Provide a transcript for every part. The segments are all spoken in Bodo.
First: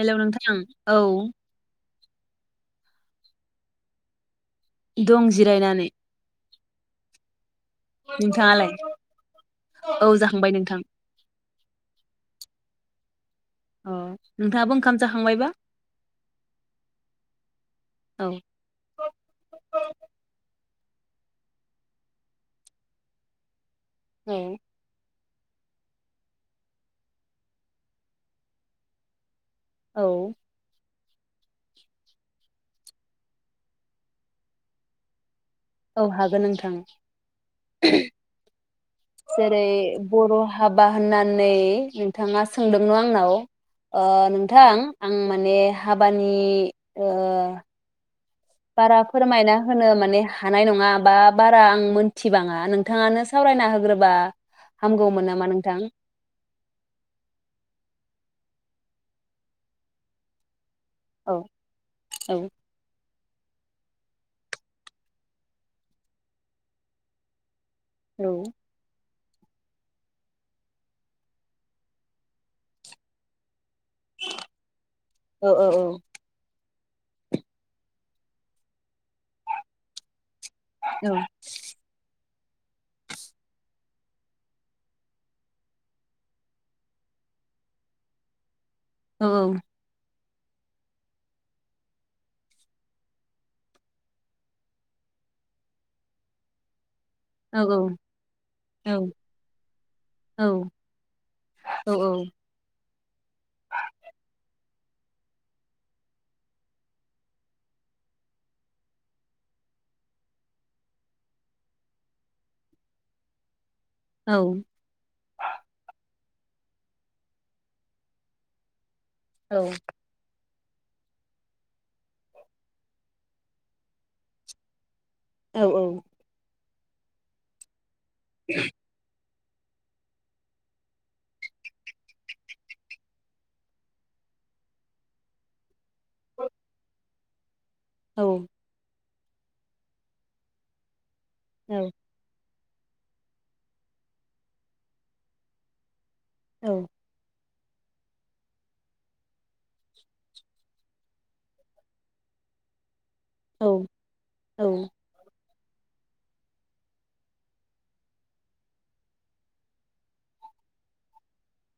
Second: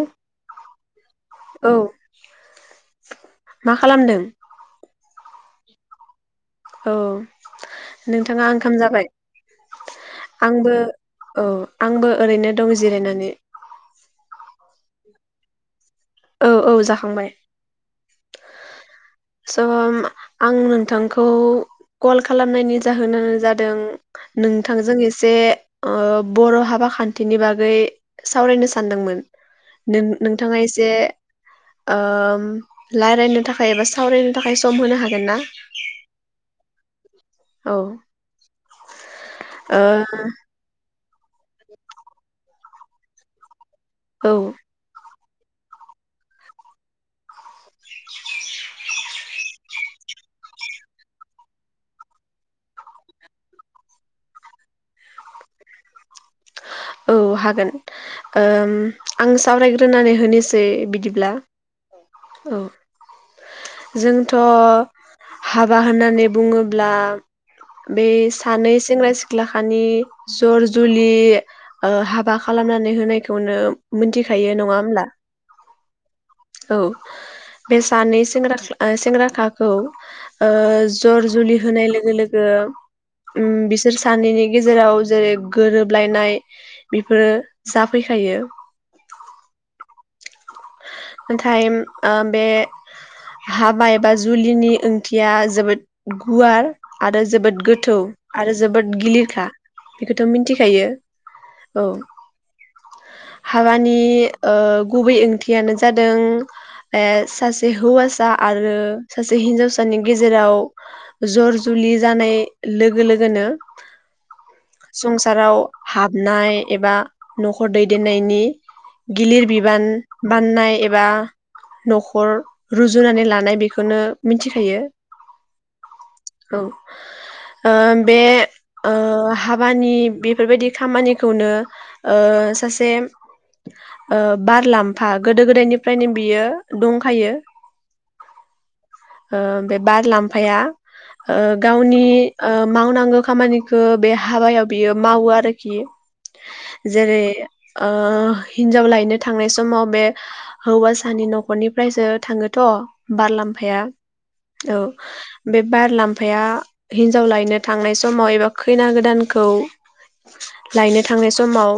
हेलौ नोंथां औ औ मा खालामदों दं जिरायनानै औ नोंथाङा नोंथाङालाय ओंखाम जाबाय औ जाखांबाय आंबो नोंथां औ आंबो ओरैनो दं जिरायनानै अ नोंथाङाबो ओंखाम जाखांबायबा औ औ जाखांबाय औ थांखौ कल खालामनायनि जाहोनानो जादों औ नोंथांजों एस जे ओ बर' हाबा खान्थिनि बागै सावरायनो सानदोंमोन नों नोंथाङा एसे ओम लायरायनो थाखाय एबा सावरायनो थाखाय सम होनो हागोन ना औ हागोन नोंथां औ जेरै ओ बर' हाबा बा होननानै नोंथाङा सोंदों न आंनाव ओ औ नोंथां आं माने हाबानि ओ बारा फोरमायना होनो माने हानाय नङा बा बारा आं मोनथिबाङा नोंथाङानो सावरायना होग्रोबा हामगौमोन नामा नोंथां औ हागोन ओम आं सावरायग्रोनानै होनिस सै बिदिब्ला औ औ जोंथ' हाबा होननानै बुङोब्ला बे औ सानै सेंग्रा सि ख्लाखानि जर जुलि ओ हाबा खालामनानै होनायखौनो मोनथिखायो नङा होमब्ला ओ ओ औ औ बे सानै सेंग्रा सेंग्रााखाखौ ओ जर जुलि होनाय लोगो लोगो उम बिस बिसोर सानैनि गेजेराव जेरै गोरोबलायनाय बेफोरो जाफैखायो औ औ नाथाय ओ बे हाबा एबा जुलिनि ओंथिया जोबोद गुवार आरो औ जोबोद गोथौ आरो औ जोबोद गिलिरखा बेखौथ' औ मिथिखायो औ हाबानि ओ गुबै ओंथि थियानो जादों ओ सासे हौवासा आरो सासे हिन्जावसानि गेजेराव जर जुलि जानाय लोगो लोगोनो औ संसाराव हाब नाय एबा न'खर दैदेननायनि गिलिर औ बिबान बाननाय एबा न'खर रुजुनानै लानाय बेखौनो मिथिखायो औ औ औ ओम बे ओ हाब हाबानि बेफोर बायदि खामानिखौनो ओ सासे बारलाम फा गोदो गोदायनिफ्रायनो बियो दंखायो औ बे बारलामफाया ओ औ गावनि ओ मावनांगौ खामानिखौ बे हाबायाव बियो मावो आरोखि औ जेरै ओ हिनजाव लायनो थांनाय सम समाव बे हौवासानि न'खरनिफ्रायसो थाङो थ' बारलामफाया औ बे बारलामफाया हिनजाव लायनो थांनाय समाव एबा खैना गोदानखौ लायनो थांनाय समाव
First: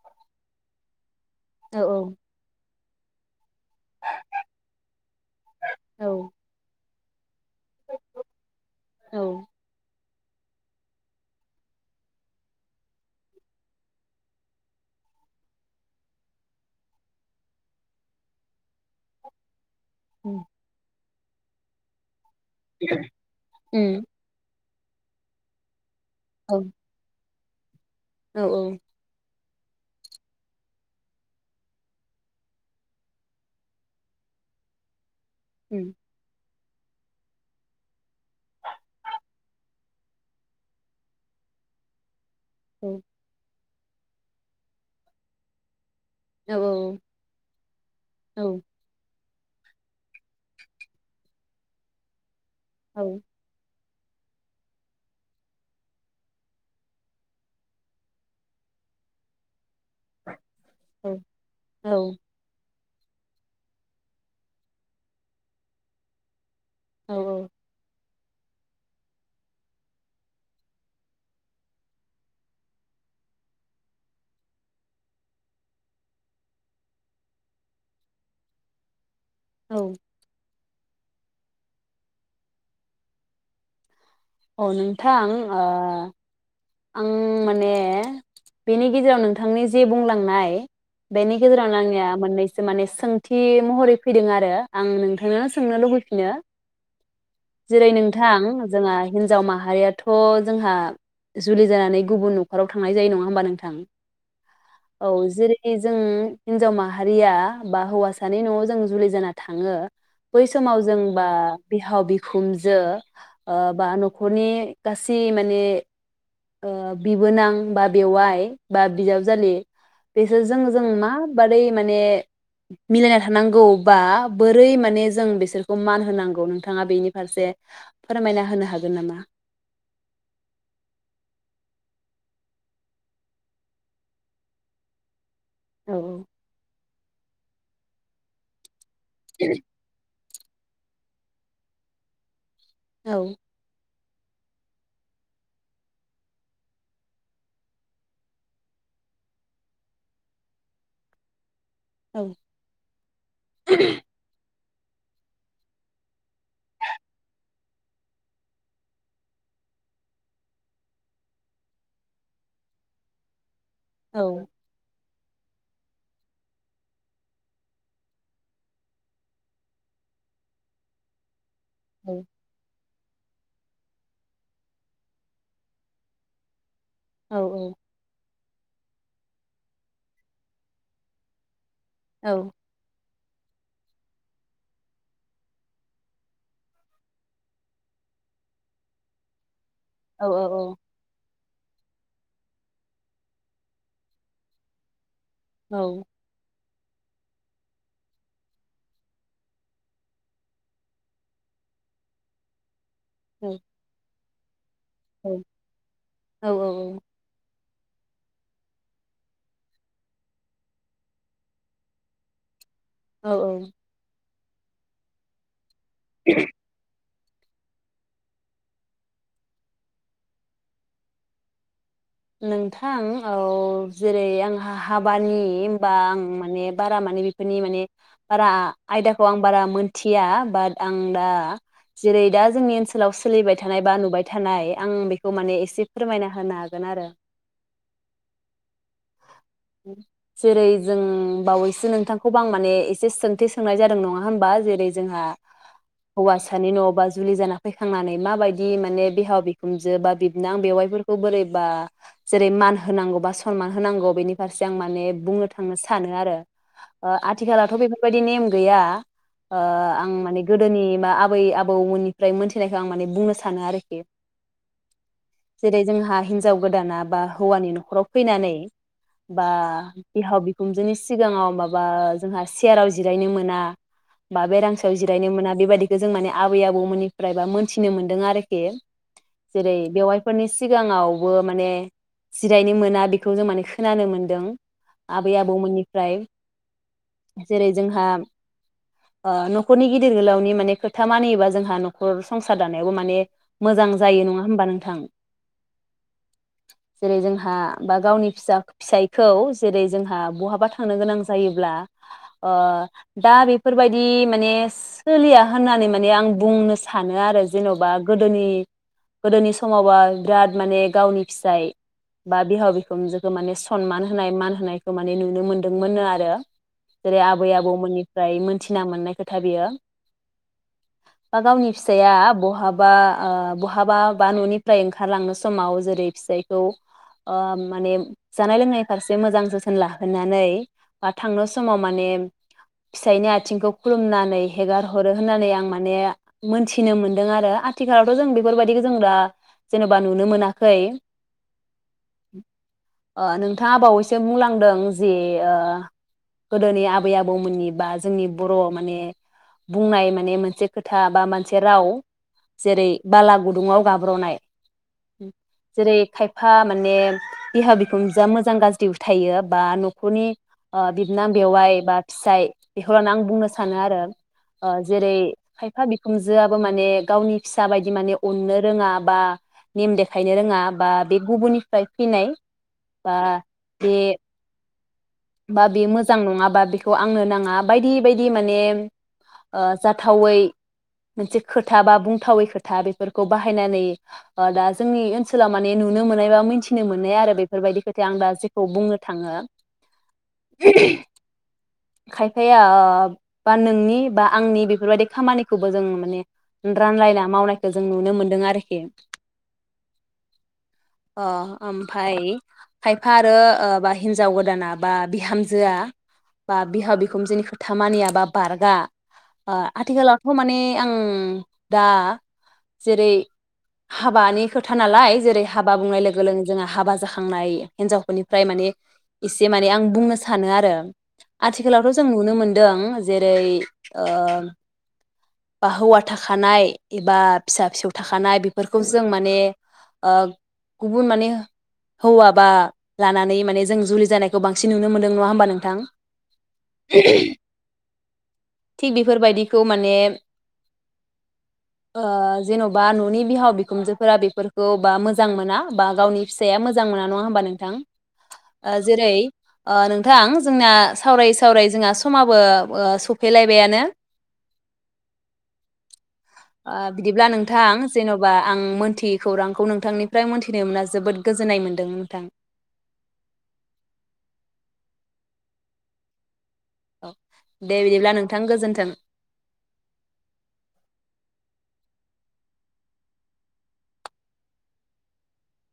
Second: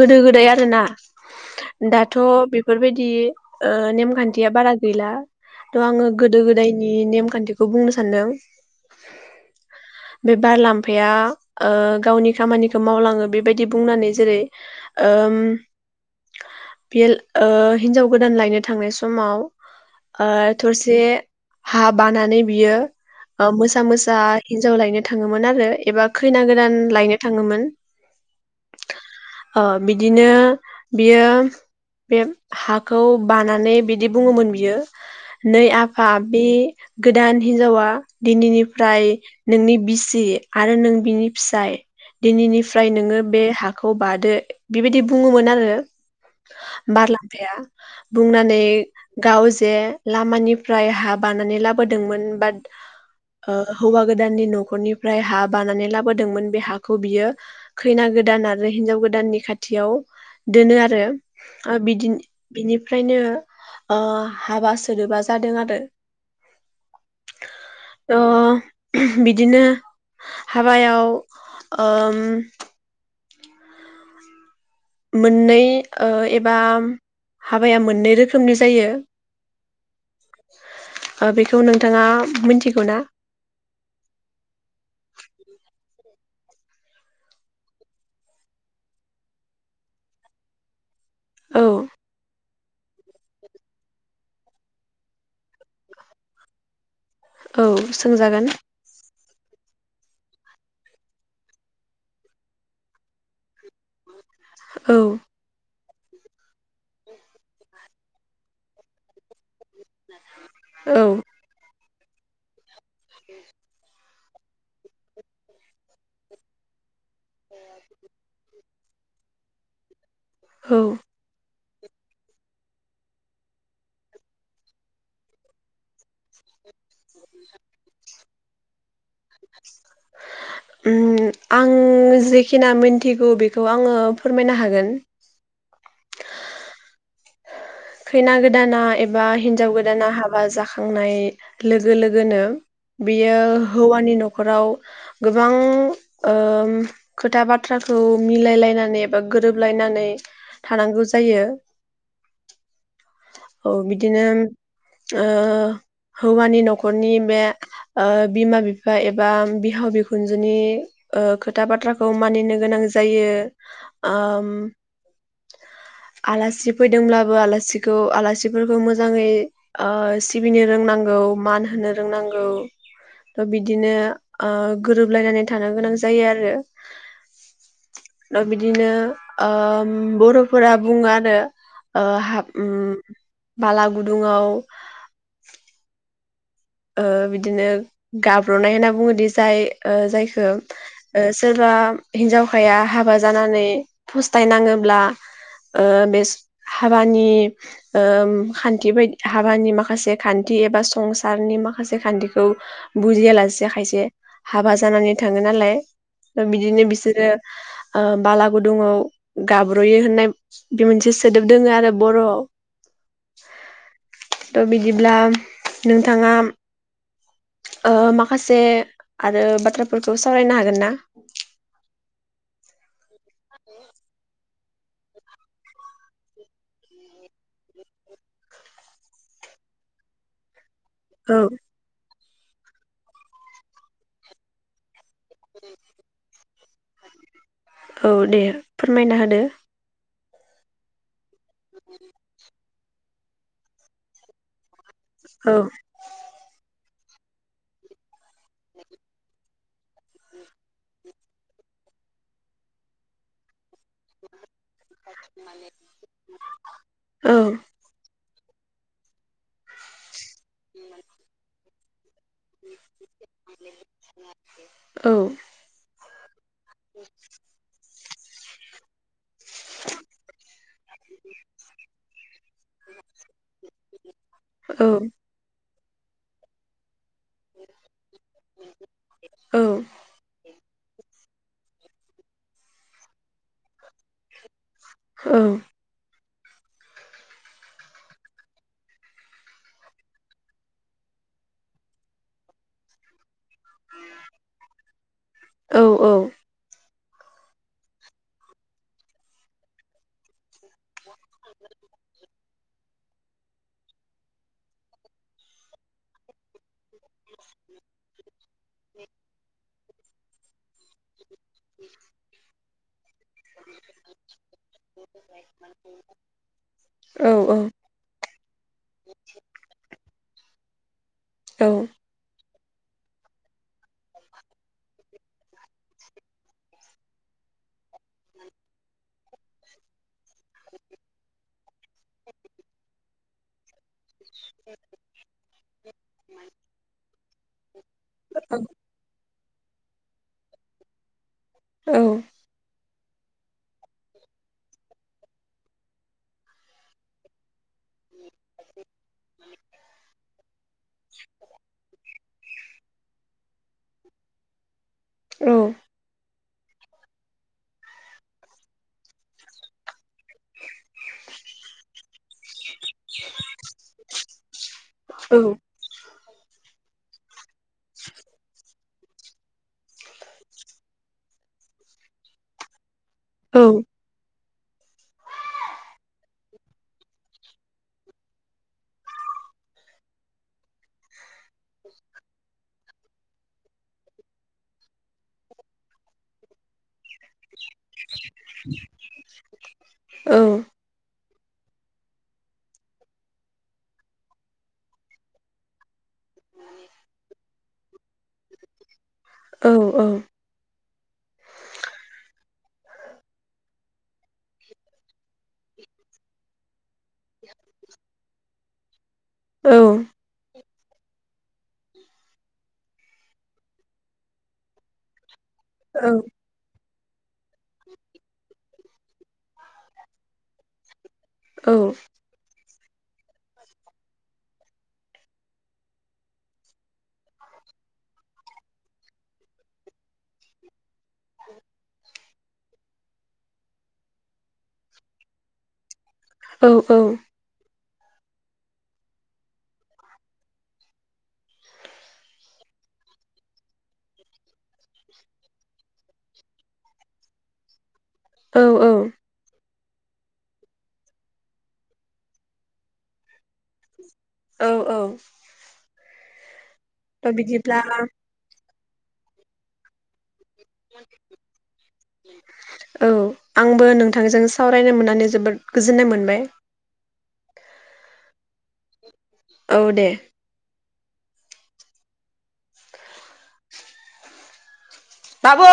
गोदो गोदाय आरोना औ दाथ' बेफ बेफोरबायदि ओ नेमखान्थिया बारा गैला थ' औ आङो गोदो गोदायनि नि नेमखान्थि खौ बुंनो सानदों उम बे बारलामफाया गावनि खामानिखौ मावलाङो बेबायदि बुंनानै जेरै ओम बेयो ओ हिनजाव गोदान लायनो थांनाय समाव ओ थरसे हा बानानै बियो ओ मोसा उम मोसा हिनजाव लायनो थाङोमोन आरो एबा खैना गोदान लायनो थाङोमोन औ औ अ बिदिनो बियो बे हाखौ बानानै बिदि बुङोमोन बियो नै औ आफा बे गोदान हिनजावा दिनैनिफ्राय नोंनि बिसि आरो नों बिनि फिसाय औ दिनैनिफ्राय नोङो बे हा हाखौ बादो बिबायदि बुङोमोन आरो औ बारलांफाया बुंनानै गाव जे लामानिफ्राय हा बानानै लाबोदोंमोन बा औ ओ हौवा गोदाननि न'खरनिफ्राय हा बानानै लाबोदोंमोन बे हाखौ बियो खैना गोदान आरो हिनजाव गोदाननि खाथि खाथियाव दोनो आरो बिदिनो बेनिफ्रायनो ओ हाबा सोदोबा जादों आरो औ औ ओ बिदिनो हाबायाव ओम मोननै ओ एबा हाबाया मोननै रोखोमनि जायो औ ओ बेखौ नोंथाङा मोनथिगौ ना औ नोंथां ओ आं माने बेनि गेजेराव नोंथांनि जे बुंलांनाय बेनि औ गेजेरावनो आंनिया मोननैसो से माने सोंथि महरै फैदों आरो आं नोंथांनो सोंनो लुबैफिनो औ जेरै नोंथां सोंजागोन जोंहा हिनजाव माहारियाथ' जोंहा जुलि जानानै गुबुन न'खराव थांनाय जायो नङा होमबा नोंथां औ जेरै जों हिनजाव माहारिया बा हौवासानि न'आव जों जुलि जाना थां थाङो बै समाव औ जोंबा बिहाव बि खुनजो जो ओ बा न खनि गासै माने ओ बिबोनां बा बेवाइ बा बिजाबजालि बेसोरजों औ जों मा बादै माने मिलायना थानांगौबा बोरै माने जों बिसोरखौ मान होनांगौ नोंथाङा बेनि फारसे फोरमायना होनो हागोन नामा ओम आं जेखिना मोनथिगौ बेखौ आङो फोरमायना हागोन औ खैना गोदाना एब बा हिनजाव गोदाना हाब बा जाखांनाय लोगो लोगोनो बियो औ हौवानि न' न'खराव गोबां ओम खोथा बाथ्राखौ मिलाय लायनानै एबा गोरोबलायनानै थानांगौ जायो औ औ बिदिनो ओ हौवानि न'खरनि बे ओ बिमा बिफा एबा बिहाव बिखुनजोनि ओ खोथा बाथ्राखौ मानिनो गोनां जायो आम औ आलासि फैदोंब्लाबो आला सिखौ आलासिफोरखौ मोजाङै आ सिबिनो रोंनांगौ मान होनो रोंनांगौ थ' बिदिनो आ गोरोबलायनानै थानो गोनां जायो आरो औ औ ल बिदिनो ओम बर'फोरा बुङो आरो ओ हाब उम बाला गुदुङाव ओ बिदिनो गाब्र'नाय होनना बुङोदि जाय ओ औ जायखो ओस सोरबा हिनजावखाया हाबा जानानै फस्थायनाङोब्ला ओ बेस हाबानि ओम खान्थि बायदि हाबानि माखासे खान्थि एबा संसा सारनि माखासे खान्थिखौ बुजिया लासेया खायसे हाबा जानानै थाङो नालाय दा औ बिदिनो बिसोरो ओ बालागुदुङाव गाब्र'यो होननाय बे मोनसे सोदोब दोङो आरो बर'आव औ द' बिदिब्ला नोंथाङा ओ माखासे आरो बाथ्राफोरखौ सावरायनो हागोन ना नोंथां औ जेरै आंहा हाबानि होनबा आं माने बारा माने बेफोरनि माने बारा आयदाखौ आं बारा मोनथिया बा आं दा औ जेरै दा जोंनि ओनसोलाव सोलिबाय थानाय बा नुबाय थानाय आं बे माने एसे फोरमायना होनो हागोन गोन आरो औ दे फोरमायना होदो जेरै जों बावैसो नोंथांखौबो आं माने एसे सोंथि सोंनाय जादों नङा होनबा जेरै जोंहा औ हौवासानि न'बा जुलि जाना फैखांनानै माबायदि माने बिहाव बिखुनजो बा बिबनां बेवाइफोरखौ बोरैबा जेरै मान होनांगौ बा सनमान होनांगौ बेनि फारसे आं माने बुंनो थांनो सानो आरो ओ औ आथिखालावथ' बेफोरबायदि नेम गैया ओ आं माने गोदोनि मा आबै आबौ बौ मोननि ओमफ्राय मोनथिनायखौ आं माने बुंनो सानो आरोखि औ जेरै जोंहा हिनजाव गोदाना बा हौवानि न'खराव फैनानै बा बिहाव बिखुनजोनि सिगाङाव माबा जोंहा सेयाराव जिरायनो मोना बा औ बेरांसियाव जिरायनो मोना बेबायदि जों माने आबै आबौ मोननि फ्रायबा मोनथिनो मोन्दों आरोखि औ जेरै बेवायफोरनि सिगाङाव बो माने जिरायनो मोना बेखौ जों माने खो खोनानो मोनदों आबेै औ आबौमोननिफ्राय जेरै जोंहा ओ न'खरनि गिदिर गोलावनि माने खोथा मानियोबा जोंहा न'खर संसार दानायावबो माने मोजां जायो नङा होमबा नोंथां औ जेरै जोंहा बा गावनि फिसा फिसायखौ जेरै जोंहा बहाबा थांनो गोनां जायोब्ला ओ दा बेफोरबायदि माने सोलिया होननानै माने आं बुंनो सानो आरो जेन'बा गोदोनि गोदोनि समावबा बिराद माने गावनि फिसाय बा बिहाव बिखुनजोखौ माने सनमान होनाय मान होनायखौ माने नुनो मोनदोंमोननो आरो जेरै आबै औ आबौमोननिफ्राय मोनथिना मोननाय खोथा बेयो बा गावनि औ फिसाया बहाब बा ओ बहाबा बा न'निफ्राय ओंखारलांनो समाव जेरै फिसायखौ ओ माने जानाय लोंनाय फारसे मोजां जोथोन लाहोनानै बा थांनो समाव माने फिसायनि आथिंखौ खुलुमना नै हेगार हरो होननानै आं माने मोनथिनो मोनदों आरो आथिखालावथ' जों औ बेफोरबायदिखौ जों दा जेनेबा नुनो मोनाखै औ [unintelligible] ओ नोंथाङा बावैसो बुंलांदों जि गोदोनि आबै आबौमोननि बा जोंनि बर' माने बुंनाय माने मोनसे खोथा बा मोनसे राव जेरै बाला गुदुङाव गाब्र'नाय जेरै खाय फा माने बिहाव बिख बिखुनजोया मोजां गाज्रि थायो बा न'खरनि बिबनां बेवाइ बा फिसाय बेखौ लानो आं बुंनो सानो आरो ओ जेरै औ खायफा बिखुनजोआबो माने गावनि फिसा बायदि माने अननो रोङा बा नेम देखायनो रोङा बा बे गुबुननिफ्राय फैनाय बा औ बे बा बे मोजां नङाबा बेखौ आंनो नाङा बायदि बायदि माने ओ जाथावै मोनसे खोथा बा बुंथावै खोथा बेफोरखौ बाहायनानै दा जोंनि ओनसोला माने नुनो मोननाय बा मिथिनो मोननाय आरो बे बेफोरबायदि खोथाया आं दा जेखौ बुंनो थाङो खायफाया बा नोंनि बा आंनि बेफोरबायदि खामानिखौबो जों माने रानलायना मावनायखौ जों नुनो मोनदों आरोखि औ औ अ ओमफाय खायफा आरो बा हिनजाव गोदाना बा बिहामजोआ बा बिहाव बिखुनजोनि खोथा मानिया बा बारगा ओ औ आथिखालावथ' माने आं दा जेरै हाबानि खोथा नालाय जेरै हाबा बुंनाय औ लोगो लोगोनो जोंहा हाबा जाखा थांनाय हिनजावफोरनिफ्राय माने इसे माने आं बुंनो सानो आरो आथिखालावथ' जों नुनो मोनदों जेरै ओ बा हौवा थाखानाय एबा फिसा फिसौ थाखानाय बेफोरखौ जों माने ओ गुबुन माने हौवा बा लानानै माने जों जुलि जानायखौ बांसिन नुनो मोनदों नङा होमबा नोंथां औ औ थिग बेफोरबायदिखौ माने ओ जेन'बा न'नि बिहाव बिखुनजोफोरा बेफोरखौ बा मोजां मोना बा गावनि फिस फिसाया मोजां मोना नङा होनोमबा नोंथां ओ जेरै ओ नोंथां जोंना सावरायै सावरायै जोंहा समाबो ओ सफैलायबायानो औ औ ओ बिदिब्ला नोंथां जेन'बा आं मोन मोनथियै खौरांखौ नोंथांनिफ्राय मोनथि फैनो मोनना जोबोद गोजोननाय मोनदों नोंथां औ आंबो नोंथांजों सावरायनो मोनना नानै जोबोद गोजोन्नाय मोनबाय औ दे बिदिब्ला नोंथां गोजोन्थों औ दे बाबु